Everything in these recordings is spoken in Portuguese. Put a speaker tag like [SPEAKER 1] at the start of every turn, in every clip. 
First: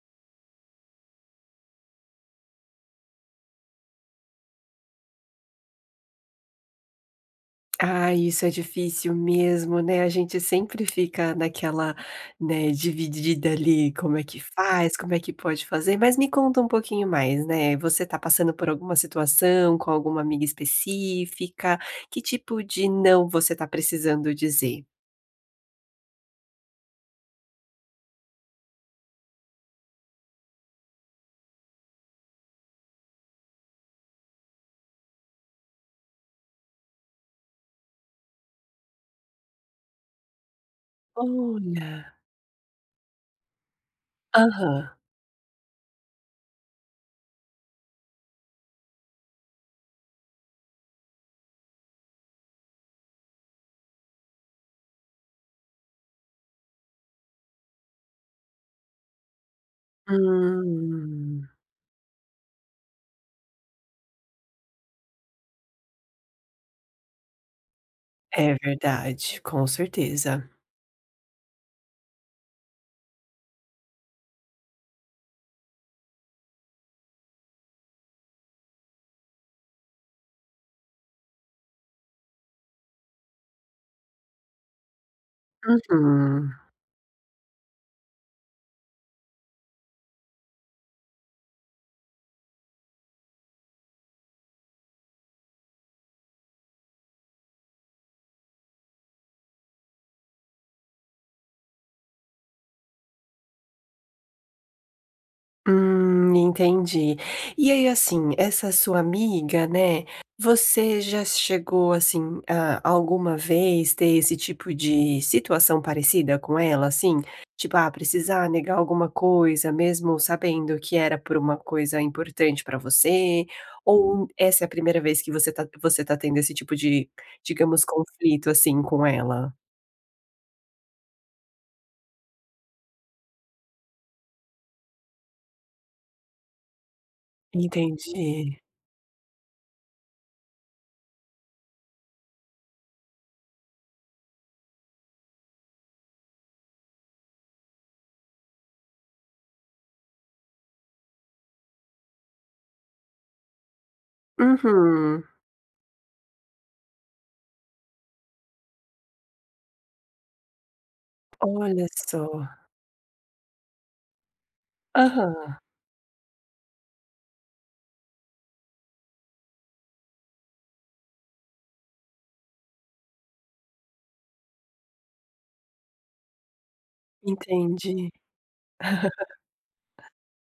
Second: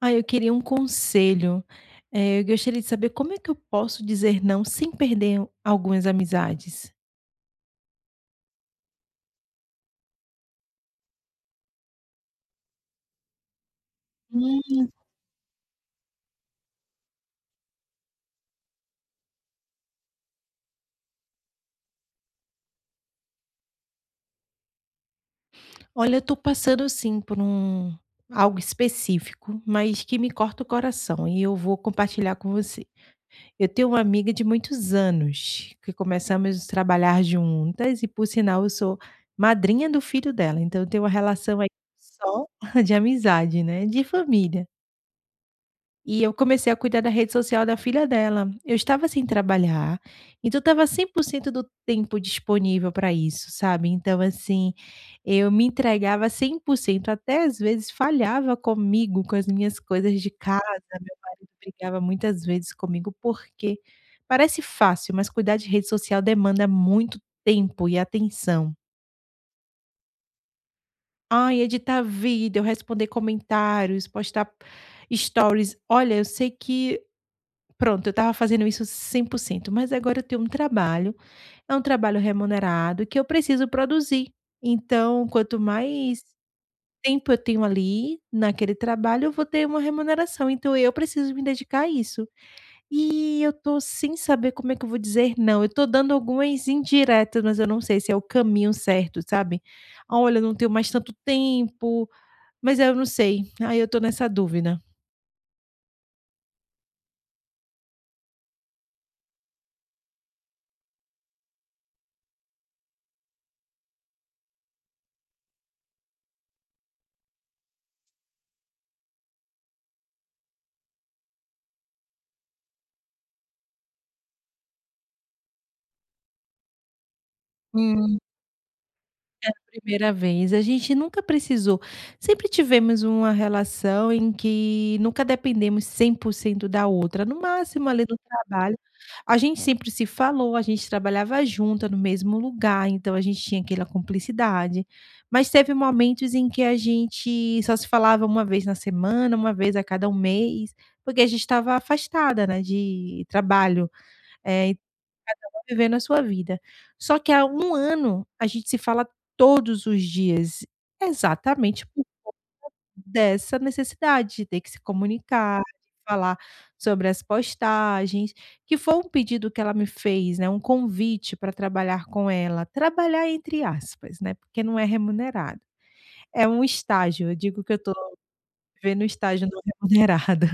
[SPEAKER 1] Ah, eu queria um conselho. Eu gostaria de saber como é que eu posso dizer não sem perder algumas amizades?
[SPEAKER 2] Ah, isso é difícil mesmo, né, a gente sempre fica naquela, né, dividida ali, como é que
[SPEAKER 1] Hum.
[SPEAKER 2] faz, como é que pode fazer, mas me conta um pouquinho mais, né, você tá passando por alguma situação com alguma amiga específica? Que tipo de "não" você tá precisando dizer?
[SPEAKER 1] Olha, eu tô passando assim por algo específico, mas que me corta o coração e eu vou compartilhar com você. Eu tenho uma amiga de muitos anos que começamos a trabalhar juntas e, por sinal, eu sou madrinha do filho dela, então eu tenho uma relação aí
[SPEAKER 2] Olha.
[SPEAKER 1] só de amizade, né, de família.
[SPEAKER 2] Aham.
[SPEAKER 1] E eu comecei a cuidar da rede social da filha dela. Eu estava sem trabalhar, então estava 100% do tempo disponível para isso, sabe. Então assim, eu me entregava 100%, até às vezes falhava comigo, com as minhas coisas de casa, meu
[SPEAKER 2] Hum.
[SPEAKER 1] marido brigava muitas vezes comigo, porque parece fácil, mas cuidar de rede social demanda muito tempo e
[SPEAKER 2] É
[SPEAKER 1] atenção.
[SPEAKER 2] verdade, com certeza.
[SPEAKER 1] Ai, editar vídeo, responder comentários, postar stories. Olha, eu sei que pronto, eu estava fazendo isso 100%, mas agora eu tenho um trabalho, é um trabalho remunerado que eu preciso produzir. Então, quanto mais
[SPEAKER 2] Uhum.
[SPEAKER 1] tempo eu tenho ali naquele trabalho, eu vou ter uma remuneração, então eu preciso me dedicar a isso. E eu tô sem saber como é que eu vou dizer não. Eu tô dando algumas indiretas, mas eu não sei se é o caminho certo, sabe. "Ah, olha, eu não tenho mais tanto tempo", mas eu não sei. Aí eu tô nessa dúvida.
[SPEAKER 2] Entendi. E aí, assim, essa sua amiga, né, você já chegou, assim, a alguma vez ter esse tipo de situação parecida com ela, assim? Tipo, ah, precisar negar alguma coisa, mesmo sabendo que era por uma coisa importante pra você? Ou essa é a primeira vez que você tá tendo esse tipo de, digamos,
[SPEAKER 1] Hum.
[SPEAKER 2] conflito, assim, com
[SPEAKER 1] Era
[SPEAKER 2] ela?
[SPEAKER 1] a primeira vez, a gente nunca precisou, sempre tivemos uma relação em que nunca dependemos 100% da outra, no máximo ali do
[SPEAKER 2] Entendi.
[SPEAKER 1] trabalho. A gente sempre se falou, a gente trabalhava junta no mesmo lugar, então a gente tinha aquela cumplicidade, mas teve momentos em que a gente só se falava uma vez na semana, uma vez a cada um mês, porque a gente estava afastada, né, de trabalho, eh,
[SPEAKER 2] Uhum.
[SPEAKER 1] vivendo a sua vida. Só que há um ano a gente se fala todos os dias,
[SPEAKER 2] Olha
[SPEAKER 1] exatamente por
[SPEAKER 2] só.
[SPEAKER 1] dessa necessidade de ter que se
[SPEAKER 2] Aham.
[SPEAKER 1] comunicar, falar sobre as postagens, que foi um pedido que ela me fez, né, um convite para trabalhar com ela, trabalhar entre aspas, né, porque não é remunerado. É um estágio, eu digo que eu estou
[SPEAKER 2] Entendi.
[SPEAKER 1] vivendo um estágio não remunerado.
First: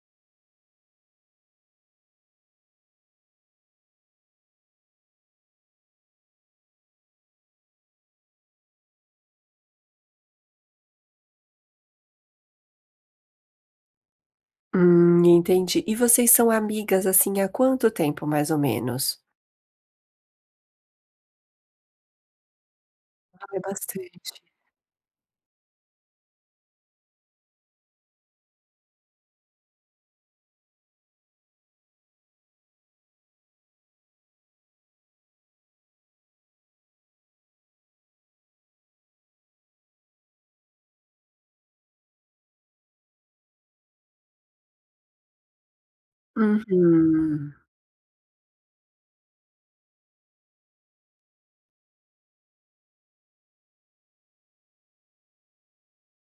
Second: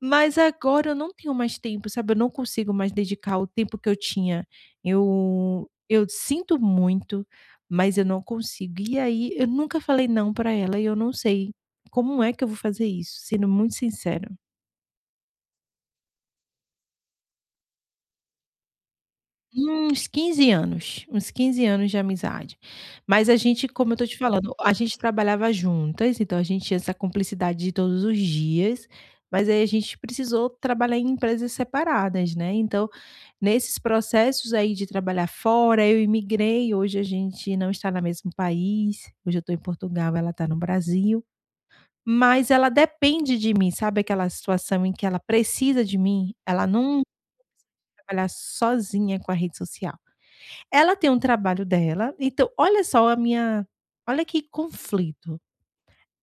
[SPEAKER 1] Mas agora eu não tenho mais tempo, sabe, eu não consigo mais dedicar o tempo que eu tinha. Eu sinto muito, mas eu não consigo. E aí eu nunca falei não para ela e eu não sei como é que eu vou fazer isso, sendo muito sincera.
[SPEAKER 2] Entendi. E vocês são amigas, assim, há quanto tempo, mais ou menos?
[SPEAKER 1] Uns 15 anos, uns 15 anos de amizade. Mas a
[SPEAKER 2] Ah, é
[SPEAKER 1] gente, como eu tô te
[SPEAKER 2] bastante.
[SPEAKER 1] falando, a gente trabalhava juntas, então a gente tinha essa cumplicidade de todos os dias, mas aí a gente precisou trabalhar em empresas separadas, né, então nesses processos aí de trabalhar fora, eu imigrei, hoje a gente não está no mesmo país, hoje eu estou em Portugal, ela está no Brasil, mas ela depende de mim, sabe aquela situação em que ela precisa de mim? Ela não
[SPEAKER 2] Uhum.
[SPEAKER 1] trabalhar sozinha com a rede social. Ela tem um trabalho dela, então olha só a minha olha que conflito.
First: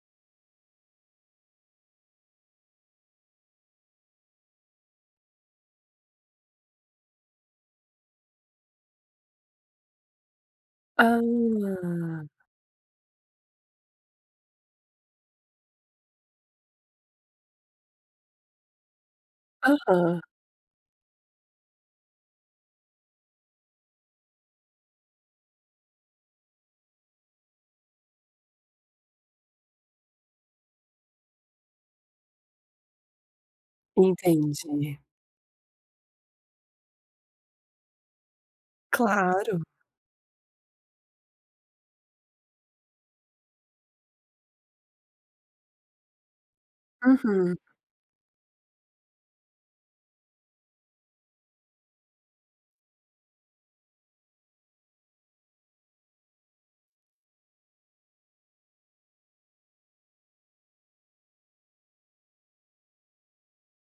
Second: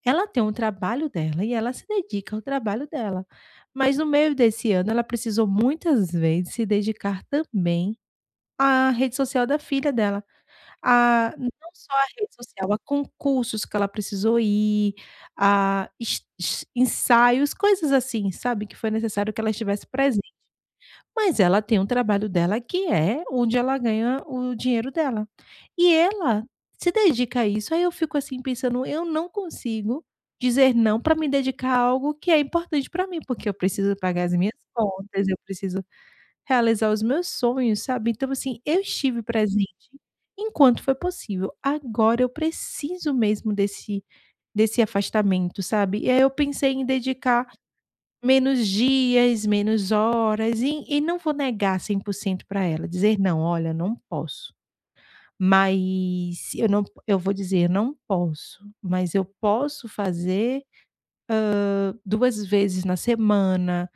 [SPEAKER 1] Ela tem um trabalho dela e ela se dedica ao trabalho dela, mas no meio desse ano ela precisou muitas vezes se dedicar também a rede social da filha dela. A não
[SPEAKER 2] Ah,
[SPEAKER 1] só a rede social, a concursos que ela precisou ir, a es es ensaios, coisas assim, sabe, que foi necessário que ela estivesse
[SPEAKER 2] aham,
[SPEAKER 1] presente. Mas ela tem um trabalho dela que é onde ela ganha o dinheiro dela. E ela se dedica a isso, aí eu fico assim pensando: "Eu não consigo dizer não pra me dedicar a algo que é importante pra mim, porque eu preciso pagar as minhas
[SPEAKER 2] entendi.
[SPEAKER 1] contas, eu preciso realizar os meus sonhos", sabe. Então assim, eu estive
[SPEAKER 2] Claro.
[SPEAKER 1] presente enquanto foi possível, agora eu preciso mesmo desse afastamento, sabe. E aí eu pensei em dedicar
[SPEAKER 2] Uhum.
[SPEAKER 1] menos dias, menos horas, e não vou negar 100% para ela, dizer: "Não, olha, não posso". Mas eu vou dizer: "Não posso", mas eu posso fazer 2 vezes na semana.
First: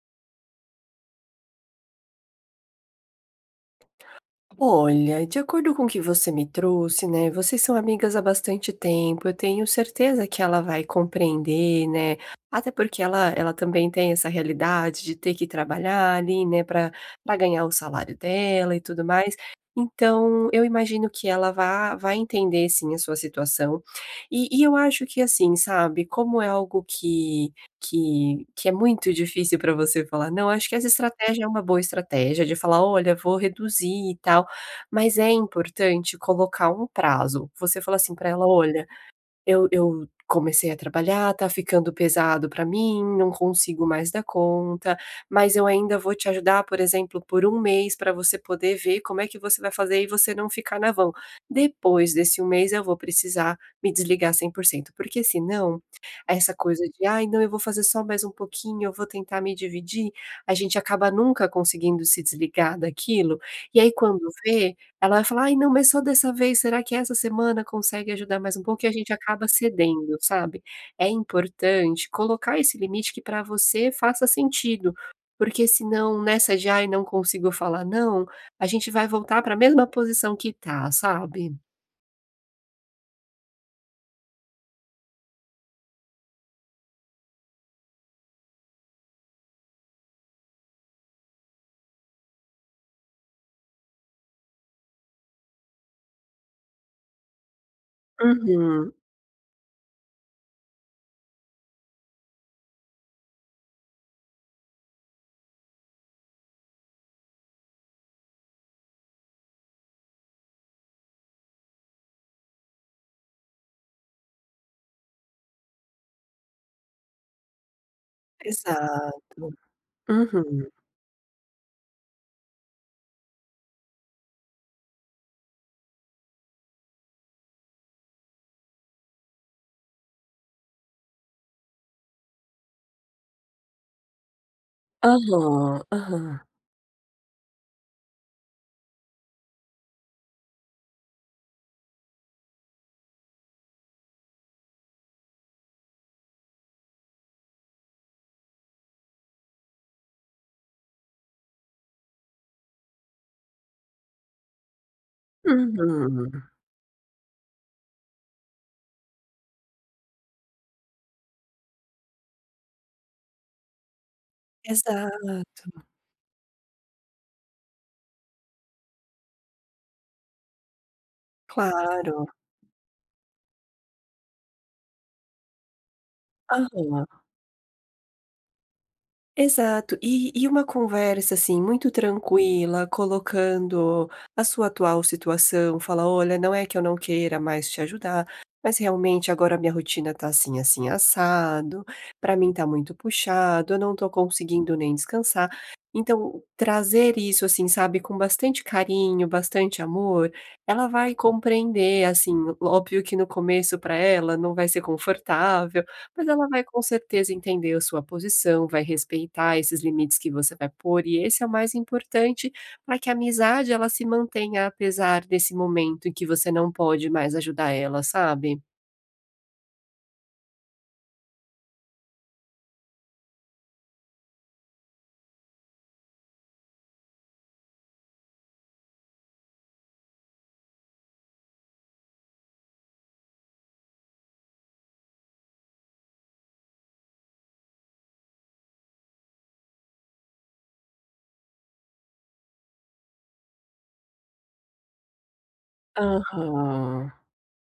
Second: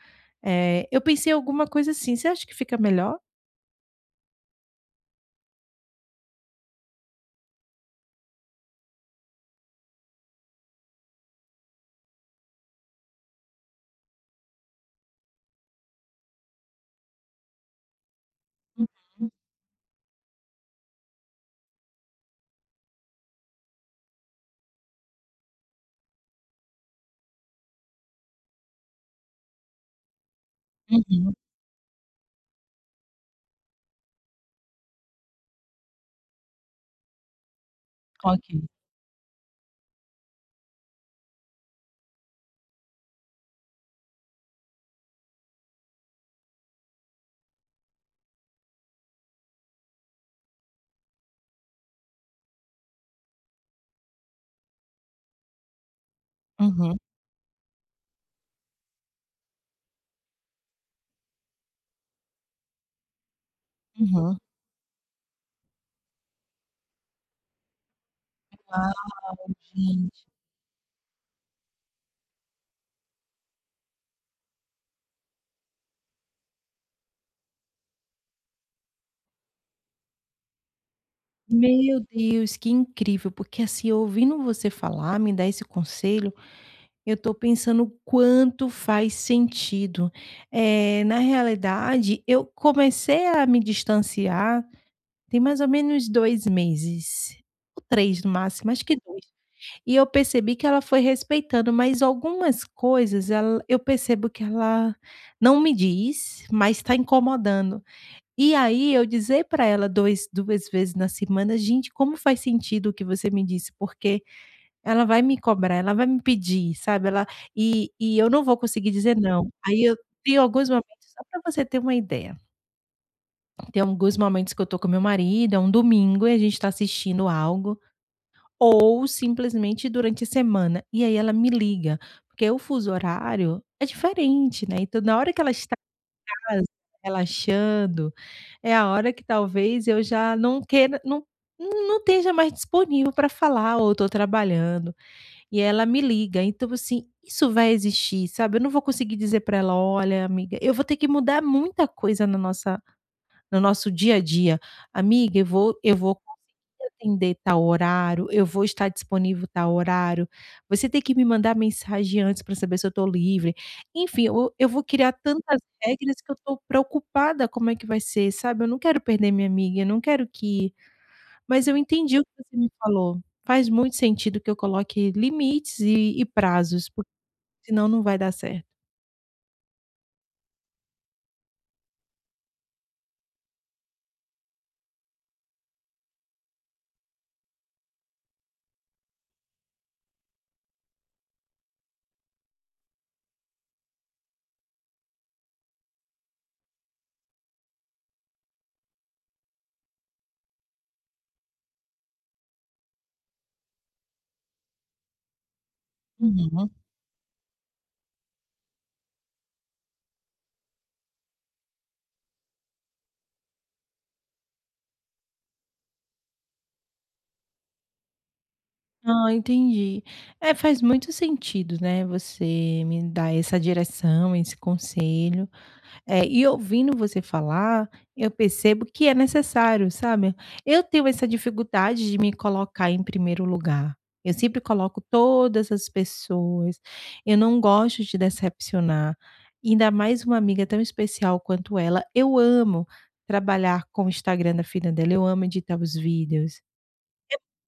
[SPEAKER 1] Eu pensei em alguma coisa assim, você acha que fica melhor?
[SPEAKER 2] Olha, de acordo com o que você me trouxe, né, vocês são amigas há bastante tempo, eu tenho certeza que ela vai compreender, né, até porque ela também tem essa realidade de ter que trabalhar ali, né, para ganhar o salário dela e tudo
[SPEAKER 1] Uhum,
[SPEAKER 2] mais. Então, eu imagino que ela vá vai entender sim a sua situação. E eu acho que assim, sabe, como é algo que é muito difícil para você falar: "Não", acho que essa
[SPEAKER 1] uhum.
[SPEAKER 2] estratégia é uma boa estratégia de falar: "Olha, vou reduzir e tal". Mas é importante colocar um prazo. Você fala assim para ela:
[SPEAKER 1] Ok.
[SPEAKER 2] "Olha, eu comecei a trabalhar, tá ficando pesado para mim, não consigo mais dar conta, mas eu ainda vou te ajudar, por exemplo, por um mês para você poder ver como é que você vai fazer e você não ficar na vão. Depois desse um mês eu vou precisar me desligar 100%, porque senão, essa coisa
[SPEAKER 1] Uhum,
[SPEAKER 2] de: "Ai, não, eu vou fazer só mais um pouquinho, eu vou tentar me dividir", a gente acaba nunca conseguindo se desligar daquilo, e aí quando
[SPEAKER 1] uhum.
[SPEAKER 2] vê, ela vai falar: "Ai não, mas só dessa vez, será que essa semana consegue ajudar mais um pouco?" E a gente
[SPEAKER 1] Uau,
[SPEAKER 2] acaba cedendo,
[SPEAKER 1] gente.
[SPEAKER 2] sabe. É importante colocar esse limite que para você faça sentido, porque senão nessa de: "Ai não consigo falar não", a gente vai voltar para a mesma posição que tá, sabe.
[SPEAKER 1] Meu Deus, que incrível, porque assim, ouvindo você falar, me dar esse conselho, eu estou pensando o quanto faz sentido. Na realidade, eu comecei a me distanciar tem mais ou menos 2 meses, ou 3 no máximo, acho
[SPEAKER 2] Uhum,
[SPEAKER 1] que 2. E eu percebi que ela foi respeitando, mas algumas coisas ela, eu percebo que ela não me diz, mas está incomodando. E aí eu dizer para ela dois 2 vezes na semana: "Gente, como faz sentido o que você me disse, porque ela vai me cobrar, ela vai me pedir, sabe, ela e eu não vou conseguir dizer não".
[SPEAKER 2] exato.
[SPEAKER 1] Aí eu, tem alguns
[SPEAKER 2] Uhum.
[SPEAKER 1] momentos, só pra você ter uma ideia, tem alguns momentos que eu tô com meu marido, é um domingo e a gente tá assistindo algo, ou simplesmente durante a semana, e aí ela me liga, porque o fuso horário é diferente, né, então na hora que ela está
[SPEAKER 2] Aham, aham.
[SPEAKER 1] relaxando, é a hora que talvez eu já não queira, não esteja mais disponível pra falar ou tô trabalhando. E ela me liga, então assim, isso vai existir, sabe, eu não vou conseguir dizer para ela: "Olha amiga, eu vou ter que mudar muita coisa na nossa no nosso dia a dia. Amiga, eu vou
[SPEAKER 2] Uhum.
[SPEAKER 1] conseguir atender tal horário, eu vou estar disponível tal horário, você tem que me mandar mensagem antes para saber se eu estou livre". Enfim, eu vou criar
[SPEAKER 2] Exato,
[SPEAKER 1] tantas regras que eu estou preocupada como é que vai ser, sabe, eu não quero perder minha amiga, eu não quero que, mas eu entendi o
[SPEAKER 2] claro.
[SPEAKER 1] que você me falou. Faz muito sentido que eu coloque limites e prazos,
[SPEAKER 2] Aham.
[SPEAKER 1] porque senão não vai dar certo.
[SPEAKER 2] Exato. E uma conversa, assim, muito tranquila, colocando a sua atual situação, fala: "Olha, não é que eu não queira mais te ajudar, mas realmente agora minha rotina tá assim, assim, assado, pra mim tá muito puxado, eu não tô conseguindo nem descansar". Então, trazer isso, assim, sabe, com bastante carinho, bastante amor, ela vai compreender, assim, óbvio que no começo pra ela não vai ser confortável, mas ela vai
[SPEAKER 1] Uhum.
[SPEAKER 2] com certeza entender a sua posição, vai respeitar esses limites que você vai pôr, e esse é o mais importante para que a amizade ela se mantenha apesar desse momento em que você não pode mais ajudar ela, sabe?
[SPEAKER 1] Ah, entendi. É, faz muito sentido, né, você me dar essa direção, esse conselho. É, e ouvindo você falar, eu percebo que é necessário, sabe. Eu tenho essa dificuldade de me colocar em primeiro lugar. Eu sempre coloco todas as pessoas, eu não gosto de decepcionar, ainda mais uma amiga tão especial quanto ela. Eu amo trabalhar com o Instagram da filha dela, eu amo editar os vídeos.
[SPEAKER 2] Aham,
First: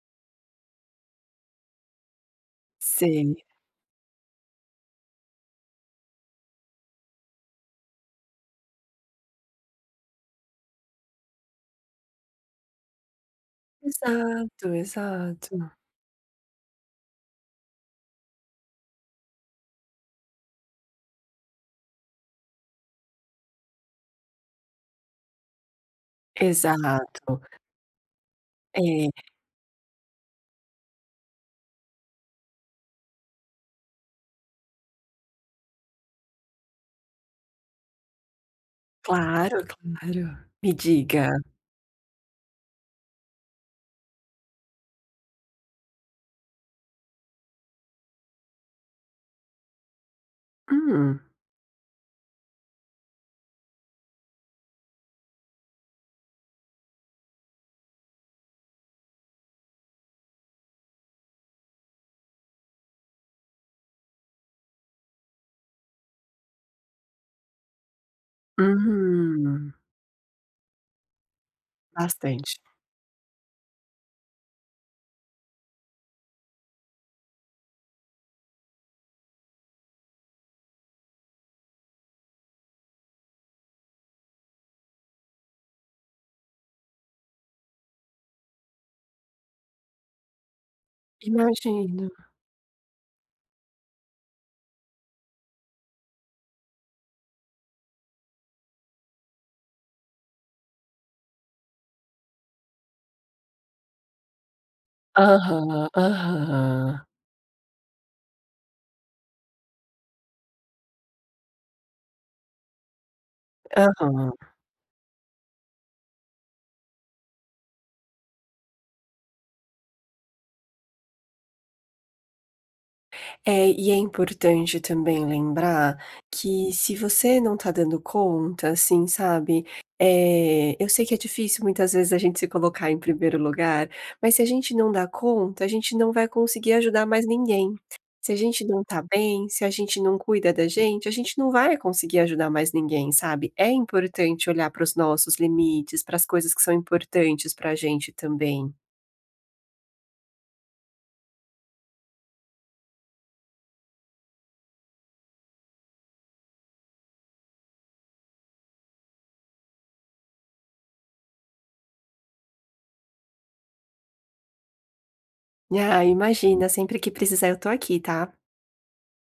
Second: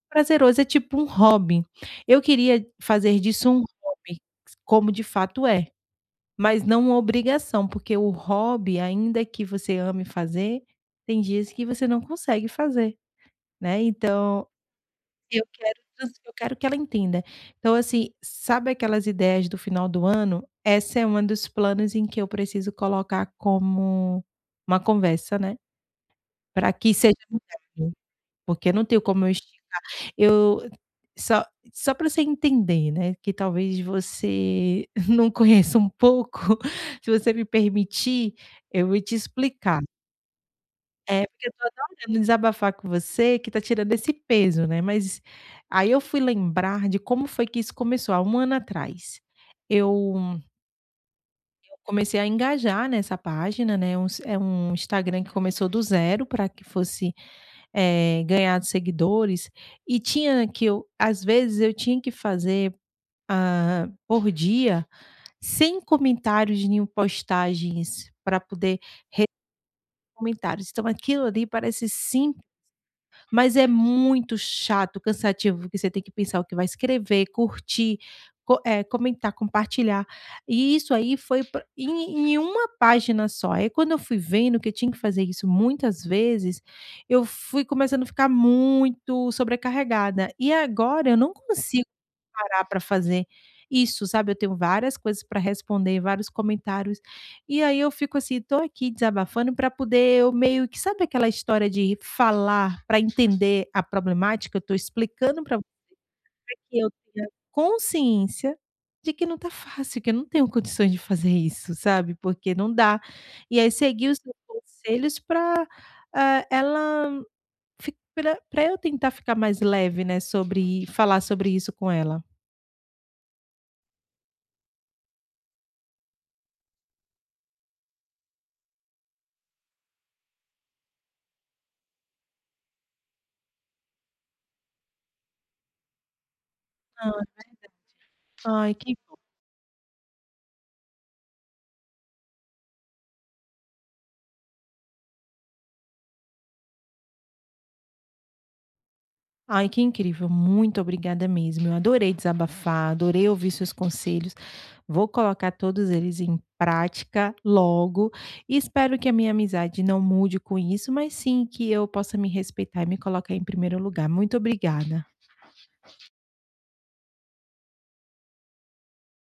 [SPEAKER 1] Prazeroso, é tipo um hobby. Eu queria fazer
[SPEAKER 2] sei.
[SPEAKER 1] disso um hobby, como de fato é. Mas não uma obrigação, porque o hobby, ainda que você ame fazer, tem dias que você não consegue fazer, né. Então,
[SPEAKER 2] Exato,
[SPEAKER 1] eu
[SPEAKER 2] exato.
[SPEAKER 1] quero que ela entenda. Então, assim, sabe aquelas ideias do final do ano? Essa é uma dos planos em que eu preciso colocar como uma conversa, né, para que seja
[SPEAKER 2] Exato.
[SPEAKER 1] mudado. Porque não tenho
[SPEAKER 2] É,
[SPEAKER 1] como eu esticar. Eu só só para você entender, né, que talvez você não conheça um pouco, se você me permitir, eu vou te
[SPEAKER 2] claro,
[SPEAKER 1] explicar.
[SPEAKER 2] claro. Me
[SPEAKER 1] É,
[SPEAKER 2] diga.
[SPEAKER 1] porque eu tô adorando desabafar com você, que tá tirando esse peso, né, mas aí eu fui lembrar de como foi que isso começou há um ano atrás. Eu
[SPEAKER 2] Hum.
[SPEAKER 1] comecei a engajar nessa página, né, um s é um Instagram que começou do zero para que fosse, ganhar seguidores, e tinha que eu às vezes eu tinha que fazer, por dia, 100 comentários em postagens para poder re
[SPEAKER 2] Hum,
[SPEAKER 1] comentários. Então aquilo ali parece sim,
[SPEAKER 2] bastante.
[SPEAKER 1] mas é muito chato, cansativo, porque você tem que pensar o que vai escrever, curtir, comentar, compartilhar. E isso aí foi pra em em uma página só. Aí quando eu fui vendo que eu tinha que fazer isso muitas vezes, eu fui começando a ficar muito sobrecarregada. E agora eu não consigo
[SPEAKER 2] Imagino.
[SPEAKER 1] parar para fazer isso, sabe. Eu tenho várias coisas para responder, vários comentários. E aí eu fico assim, tô aqui desabafando para poder, eu meio que, sabe aquela história de falar para entender a problemática? Eu tô explicando para você
[SPEAKER 2] Aham,
[SPEAKER 1] que
[SPEAKER 2] aham,
[SPEAKER 1] eu tenha consciência de que não tá fácil, que eu não tenho condições de fazer isso, sabe, porque não dá. E aí seguir os
[SPEAKER 2] aham.
[SPEAKER 1] seus conselhos para ela, para eu tentar ficar mais leve, né, sobre falar sobre isso com ela.
[SPEAKER 2] É, e é importante também lembrar que se você não tá dando conta, assim, sabe, eu sei que é difícil muitas vezes a gente se colocar em primeiro lugar, mas se a gente não dá conta, a gente não vai conseguir ajudar mais ninguém. Se a gente
[SPEAKER 1] Ai,
[SPEAKER 2] não
[SPEAKER 1] que
[SPEAKER 2] tá
[SPEAKER 1] bom.
[SPEAKER 2] bem, se a gente não cuida da gente, a gente não vai conseguir ajudar mais ninguém, sabe? É importante olhar para os nossos limites, para as coisas que são importantes pra gente também.
[SPEAKER 1] Ai, que incrível. Muito obrigada mesmo. Eu adorei desabafar, adorei ouvir seus conselhos. Vou colocar todos eles em prática logo e espero que a minha amizade não mude com isso, mas sim que eu possa me respeitar e me colocar em primeiro lugar. Muito obrigada.
[SPEAKER 2] Ah, imagina, sempre que precisar eu tô aqui, tá?